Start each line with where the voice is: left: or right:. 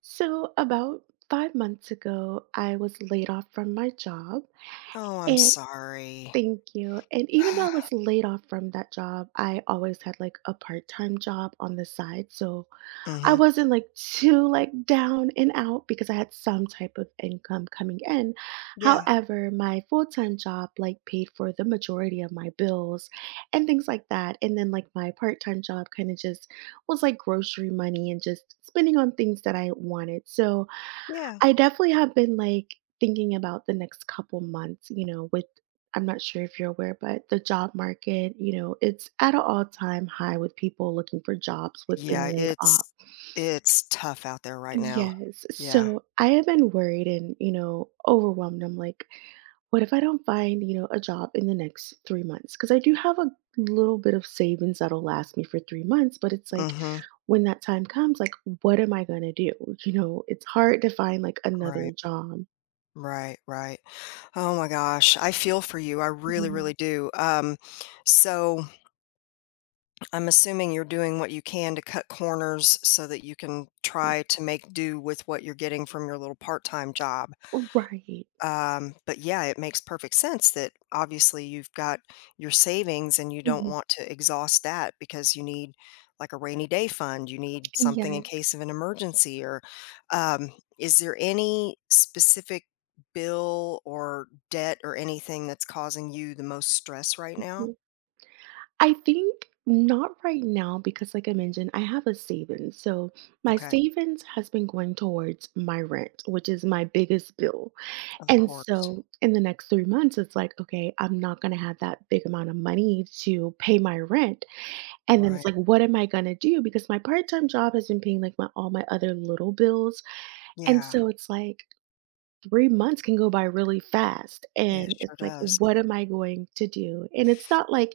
right: So, about 5 months ago, I was laid off from my job.
left: Oh, I'm
right: And
left: sorry.
right: thank you. And even though I was laid off from that job, I always had like a part-time job on the side. So I
left: Mhm.
right: wasn't too down and out because I had some type of income coming in.
left: Yeah.
right: However, my full-time job like paid for the majority of my bills and things like that. And then like my part-time job kind of just was like grocery money and just spending on things that I wanted. So
left: Yeah.
right: I definitely have been, like, thinking about the next couple months, you know, with I'm not sure if you're aware, but the job market, you know, it's at an all-time high with people looking for jobs with being
left: Yeah,
right: laid off.
left: it's tough out there right now.
right: Yes.
left: Yeah.
right: So, I have been worried and, you know, overwhelmed. I'm like, "What if I don't find, you know, a job in the next 3 months? Because I do have a little bit of savings that'll last me for 3 months, but it's like,
left: Mhm.
right: when that time comes, like, what am I gonna do? You know, it's hard to find, like, another
left: Right.
right: job."
left: Right, right. Oh my gosh, I feel for you. I really, really
right: Mhm.
left: do. So I'm assuming you're doing what you can to cut corners so that you can try to make do with what you're getting from your little part-time job.
right: Right.
left: But yeah, it makes perfect sense that obviously you've got your savings and you don't
right: Mhm.
left: want to exhaust that because you need like a rainy day fund, you need something in
right: Yes.
left: case of an emergency or um, is there any specific bill or debt or anything that's causing you the most stress right now?
right: Mhm. I think not right now because, like I mentioned, I have a savings. So my
left: Okay.
right: savings has been going towards my rent, which is my biggest bill.
left: Of
right: And
left: course.
right: so in the next 3 months, it's like, okay, I'm not going to have that big amount of money to pay my rent. And then
left: Right.
right: it's like, what am I going to do? Because my part time job has been paying like my all my other little bills. And
left: Yeah.
right: so it's like, 3 months can go by really fast,
left: It
right: and
left: sure
right: it's like,
left: does.
right: "What am I going to do?" And it's not like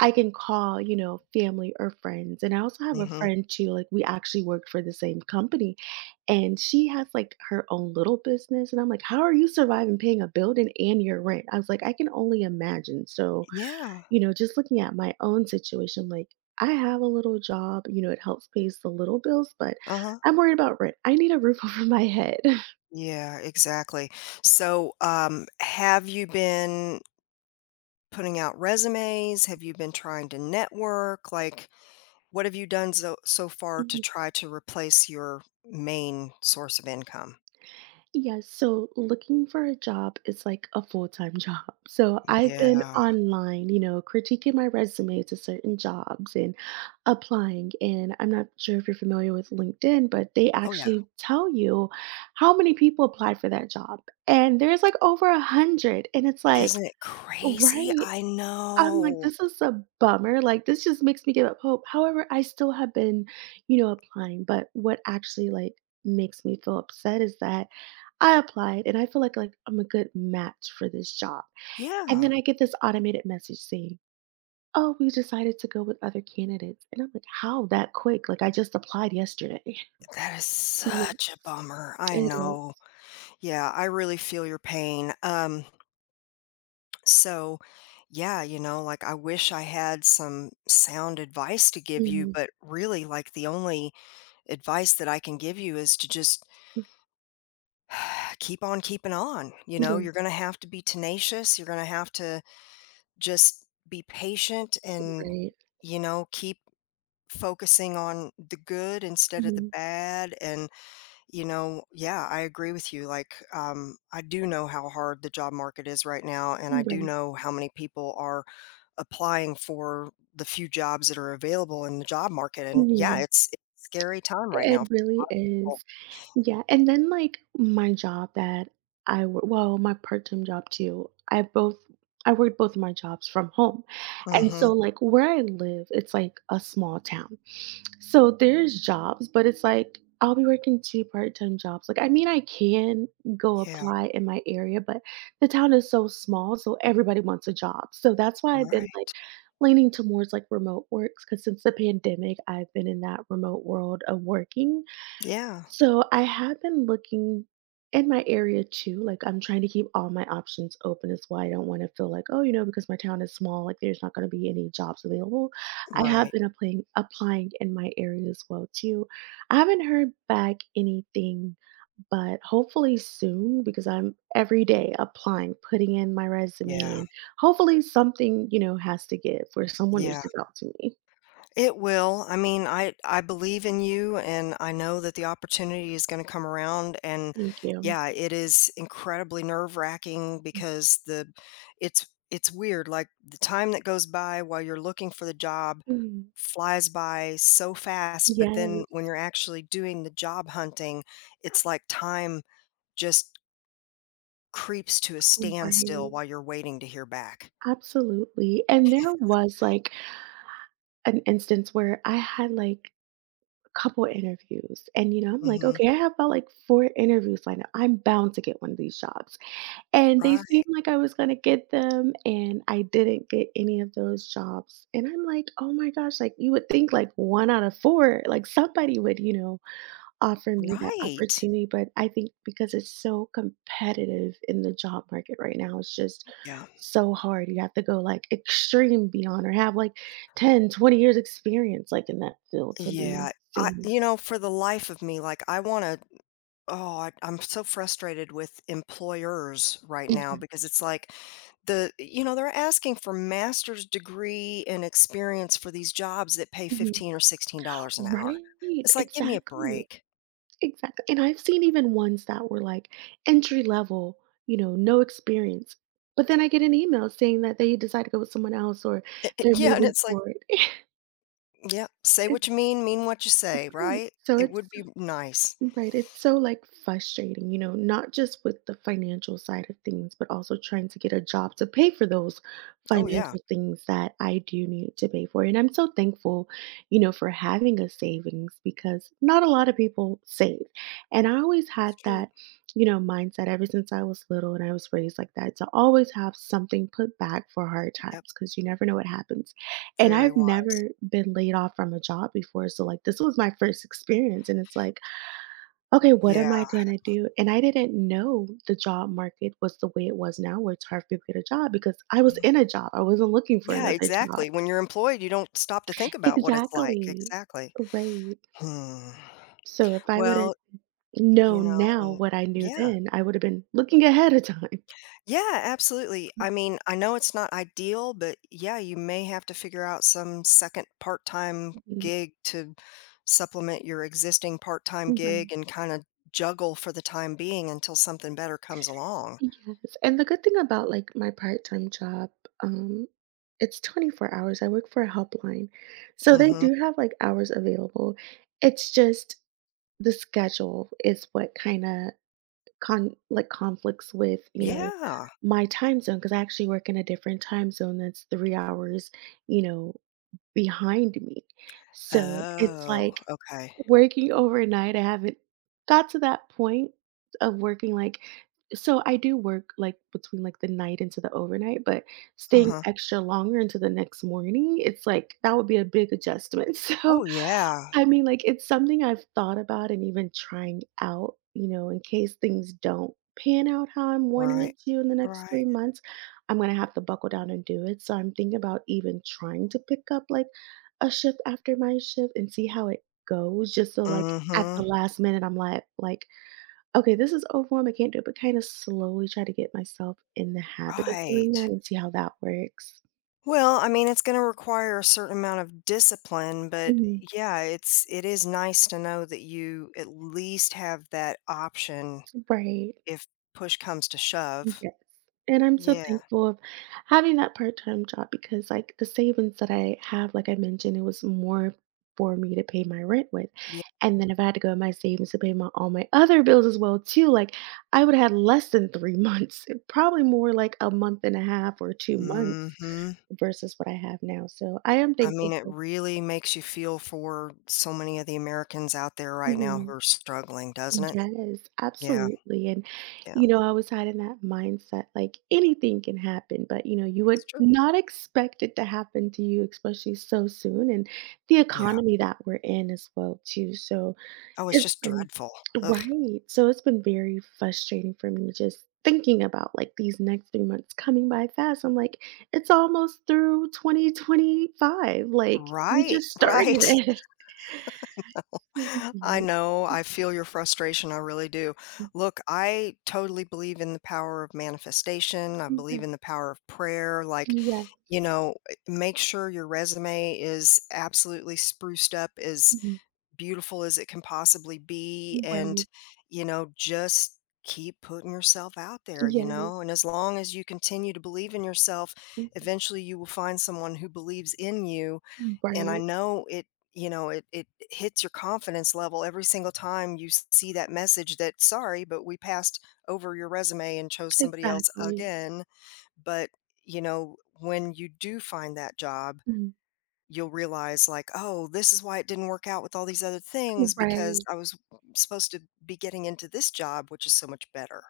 right: I can call, you know, family or friends, and I also have a
left: Hmm.
right: friend too, like, we actually worked for the same company, and she has, like, her own little business, and I'm like, "How are you surviving paying a building and your rent?" I was like, "I can only imagine." So,
left: Yeah.
right: you know, just looking at my own situation, like, I have a little job, you know, it helps pays the little bills, but
left: Uh-huh.
right: I'm worried about rent. I need a roof over my head.
left: Yeah, exactly. So, have you been putting out resumes? Have you been trying to network? Like, what have you done so far to try to replace your main source of income?
right: Yes, so looking for a job is like a full-time job. So I've been
left: Yeah.
right: online, you know, critiquing my resume to certain jobs and applying. And I'm not sure if you're familiar with LinkedIn, but they
left: Oh, yeah.
right: actually tell you how many people applied for that job. And there's like over 100. And it's like,
left: Isn't it crazy?
right: right.
left: I
right: I'm like,
left: know.
right: "This is a bummer," like, this just makes me give up hope. However, I still have been, you know, applying, but what actually, like, makes me feel upset is that I applied and I feel like I'm a good match for this job, and
left: Yeah.
right: then I get this automated message saying, "Oh, we decided to go with other candidates," and I'm like, "How that quick? Like, I just applied yesterday."
left: That is
right: Yes,
left: such a bummer. I
right: it is.
left: know. Yeah, I really feel your pain. So yeah, you know, like I wish I had some sound advice to give you,
right: Mhm.
left: but really like the only advice that I can give you is to just
right: Mm,
left: keep on keeping on, you know,
right: yeah,
left: you're gonna have to be tenacious, you're gonna have to just be patient and,
right: right.
left: you know, keep focusing on the good instead of the
right: Mhm.
left: bad, and, yeah, I agree with you, like, I do know how hard the job market is right now, and I do
right: Right.
left: know how many people are applying for the few jobs that are available in the job market, and yeah,
right: Mhm.
left: it's a scary time right
right: It
left: now for
right: really
left: people.
right: is. Yeah, and then like my job that well, my part-time job too. I both I worked both of my jobs from home. And
left: Mhm.
right: so like where I live, it's like a small town. So there's jobs, but it's like I'll be working two part-time jobs. Like I mean I can go
left: Yeah,
right: apply in my area, but the town is so small, so everybody wants a job. So that's why I've been like
left: right.
right: leaning towards like remote works because since the pandemic, I've been in that remote world of working
left: Yeah,
right: so I have been looking in my area too. Like I'm trying to keep all my options open. Is why I don't want to feel like, oh, you know, because my town is small, like there's not going to be any jobs available. I have
left: right.
right: been applying in my area as well too. I haven't heard back anything, but hopefully soon because I'm every day applying, putting in my resume,
left: Yeah,
right: and hopefully something you know has to give where someone
left: yeah,
right: reaches out to me.
left: it will. I mean, I believe in you, and I know that the opportunity is gonna come around, and,
right: Thank you.
left: yeah, it is incredibly nerve-wracking because the it's it's weird, like, the time that goes by while you're looking for the job
right: Mm.
left: flies by so fast, but then
right: Yes,
left: when you're actually doing the job hunting, it's like time just creeps to a standstill
right: right.
left: while you're waiting to hear back.
right: Absolutely, and there was, like, an instance where I had, like, a couple interviews, and, you know, I'm like,
left: Mhm.
right: "Okay, I have about, like, 4 interviews lined up. I'm bound to get one of these jobs." And they seemed
left: Right,
right: like I was gonna get them, and I didn't get any of those jobs, and I'm like, "Oh my gosh," like, you would think, like, 1 out of 4, like, somebody would, you know offer me that
left: right.
right: opportunity, but I think because it's so competitive in the job market right now, it's just
left: Yeah.
right: so hard. You have to go like extreme beyond or have like 10, 20 years experience like in that field to be
left: Yeah, I
right: seen.
left: you know, for the life of me, like, I wanna oh, I'm so frustrated with employers right now
right: Yeah.
left: because it's like they're asking for master's degree and experience for these jobs that pay
right: Mhm.
left: 15 or $16 an hour.
right: Right.
left: It's like, "Give me a
right: Exactly.
left: break."
right: Exactly. And I've seen even ones that were like entry level, you know, no experience. But then I get an email saying that they decide to go with someone else or
left: I
right: they're
left: yeah, and
right: moving
left: it's like,
right: forward.
left: yeah, say
right: It's
left: what you mean what you say,"
right: great.
left: right?
right: So
left: It
right: it's
left: would be nice.
right: right. It's so like frustrating, you know, not just with the financial side of things, but also trying to get a job to pay for those
left: Oh, yeah,
right: financial things that I do need to pay for. And I'm so thankful, you know, for having a savings because not a lot of people save. And I always
left: that's
right: had
left: true.
right: that, you know, mindset ever since I was little and I was raised like that to always have something put back for hard
left: Yep,
right: times because you never know what happens. And
left: very
right: I've
left: wide.
right: never been laid off from a job before. So, like, this was my first experience. And it's like, okay, what am
left: Yeah.
right: I gonna do? And I didn't know the job market was the way it was now, where it's hard for people to get a job because I was in a job. I wasn't looking for
left: Yeah,
right: another job.
left: exactly. When you're employed, you don't stop to think about what it's like.
right: Exactly.
left: Exactly.
right: Right.
left: Hmm.
right: So if I would have
left: Well, you
right: known now
left: know,
right: what I knew
left: yeah.
right: then, I would have been looking ahead of time.
left: Yeah, absolutely. I mean, I know it's not ideal, but yeah, you may have to figure out some second part-time
right: Mhm.
left: gig to supplement your existing part-time gig
right: Right.
left: and kinda juggle for the time being until something better comes along.
right: Yes. And the good thing about like my part-time job, um, it's 24 hours. I work for a helpline. So they
left: Mhm.
right: do have like hours available. It's just the schedule is what kind of conflicts with, you know,
left: Yeah.
right: my time zone because I actually work in a different time zone that's 3 hours, you know, behind me. So, it's
left: Oh,
right: like
left: okay.
right: working overnight, I haven't got to that point of working, like so I do work, like, between, like, the night into the overnight, but staying
left: Uh-huh.
right: extra longer into the next morning, it's like, that would be a big adjustment. So
left: Oh, yeah.
right: I mean, like, it's something I've thought about and even trying out, you know, in case things don't pan out how I'm wanting
left: Right.
right: it to in the next
left: Right.
right: 3 months, I'm gonna have to buckle down and do it, so I'm thinking about even trying to pick up, like, a shift after my shift and see how it goes just so, like, at
left: Hmm.
right: the last minute, I'm like "Okay, this is overwhelm, I can't do it," but kinda slowly try to get myself in the habit of doing
left: Right.
right: that and see how that works.
left: Well, I mean, it's going to require a certain amount of discipline, but
right: Mhm,
left: yeah, it is nice to know that you at least have that option
right: right.
left: if push comes to shove.
right: Yes, and I'm so
left: Yeah.
right: thankful of having that part-time job because, like, the savings that I have, like I mentioned, it was more for me to pay my rent with,
left: Yeah.
right: and then if I had to go in my savings to pay my all my other bills as well too, like, I would have had less than 3 months, probably more like a month and a half or 2 months
left: Hmm.
right: versus what I have now, so I am
left: I mean,
right: thankful
left: it
right: for
left: really makes you feel for so many of the Americans out there right now who
right: Mhm.
left: are struggling, doesn't it?
right: Yes,
left: Yeah.
right: absolutely. And,
left: Yeah.
right: you know, I was had in that mindset like anything can happen, but, you know, you would
left: It's true.
right: not expect it to happen to you, especially so soon. And the
left: Yeah.
right: economy that we're in as well, too. So
left: Oh, it's
right: it's
left: just
right: been,
left: dreadful. Ugh.
right: right. So it's been very frustrating for me just thinking about like these next 3 months coming by fast. I'm like, it's almost through 2025. Like, we
left: Right.
right: just started
left: Right.
right: it.
left: I
right: Mhm.
left: know, I feel your frustration, I really do. Look, I totally believe in the power of manifestation, I believe
right: Right.
left: in the power of prayer, like,
right: Yeah.
left: you know, make sure your resume is absolutely spruced up, as
right: Mm-hmm.
left: beautiful as it can possibly be, and,
right: Right.
left: you know, just keep putting yourself out there, you
right: Yeah.
left: know, and as long as you continue to believe in yourself,
right: Mhm.
left: eventually you will find someone who believes in you and I
right: Right.
left: know it hits your confidence level every single time you see that message that, "Sorry, but we passed over your resume and chose somebody else
right: Exactly.
left: again." But, you know, when you do find that job,
right: Mm.
left: you'll realize like, "Oh, this is why it didn't work out with all these other things because
right: Right.
left: I was supposed to be getting into this job, which is so much better."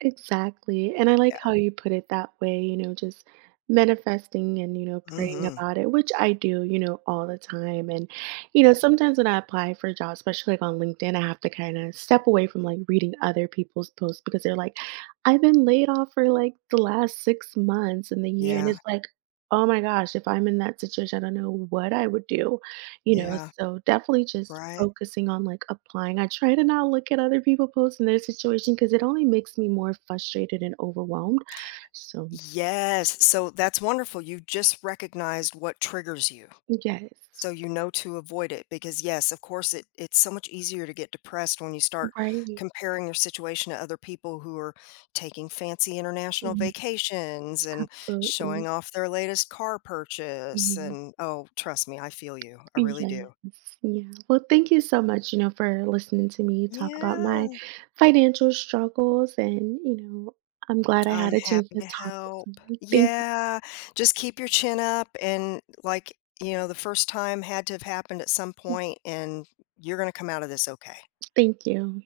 right: Exactly. And I
left: Yeah.
right: like how you put it that way, you know, just manifesting and, you know, praying
left: Mhm.
right: about it, which I do, you know, all the time. And, you know,
left: Good.
right: sometimes when I apply for jobs, especially like on LinkedIn, I have to kind of step away from like reading other people's posts because they're like, I've been laid off for like the last 6 months and the year. And
left: Yeah.
right: it's like, oh my gosh, if I'm in that situation, I don't know what I would do. You know,
left: Yeah.
right: so definitely just
left: Right?
right: focusing on, like, applying. I try to not look at other people posts and their situation because it only makes me more frustrated and overwhelmed. So
left: Yes. So that's wonderful. You just recognized what triggers you.
right: yes.
left: So you know to avoid it because yes, of course it's so much easier to get depressed when you start
right: Right.
left: comparing your situation to other people who are taking fancy international
right: Mhm,
left: vacations and showing
right: absolutely.
left: off their latest car purchase
right: Mhm.
left: and oh, trust me, I feel you. I really do.
right: Yes. Yeah. Well, thank you so much, you know, for listening to me talk about my
left: Yeah,
right: financial struggles and, you know, I'm glad I
left: I'm
right: had a chance
left: happy
right: to
left: to
right: talk to
left: help.
right: someone. Thank you.
left: Yeah, just keep your chin up and like, the first time had to have happened at some point and you're going to come out of this okay.
right: Thank you.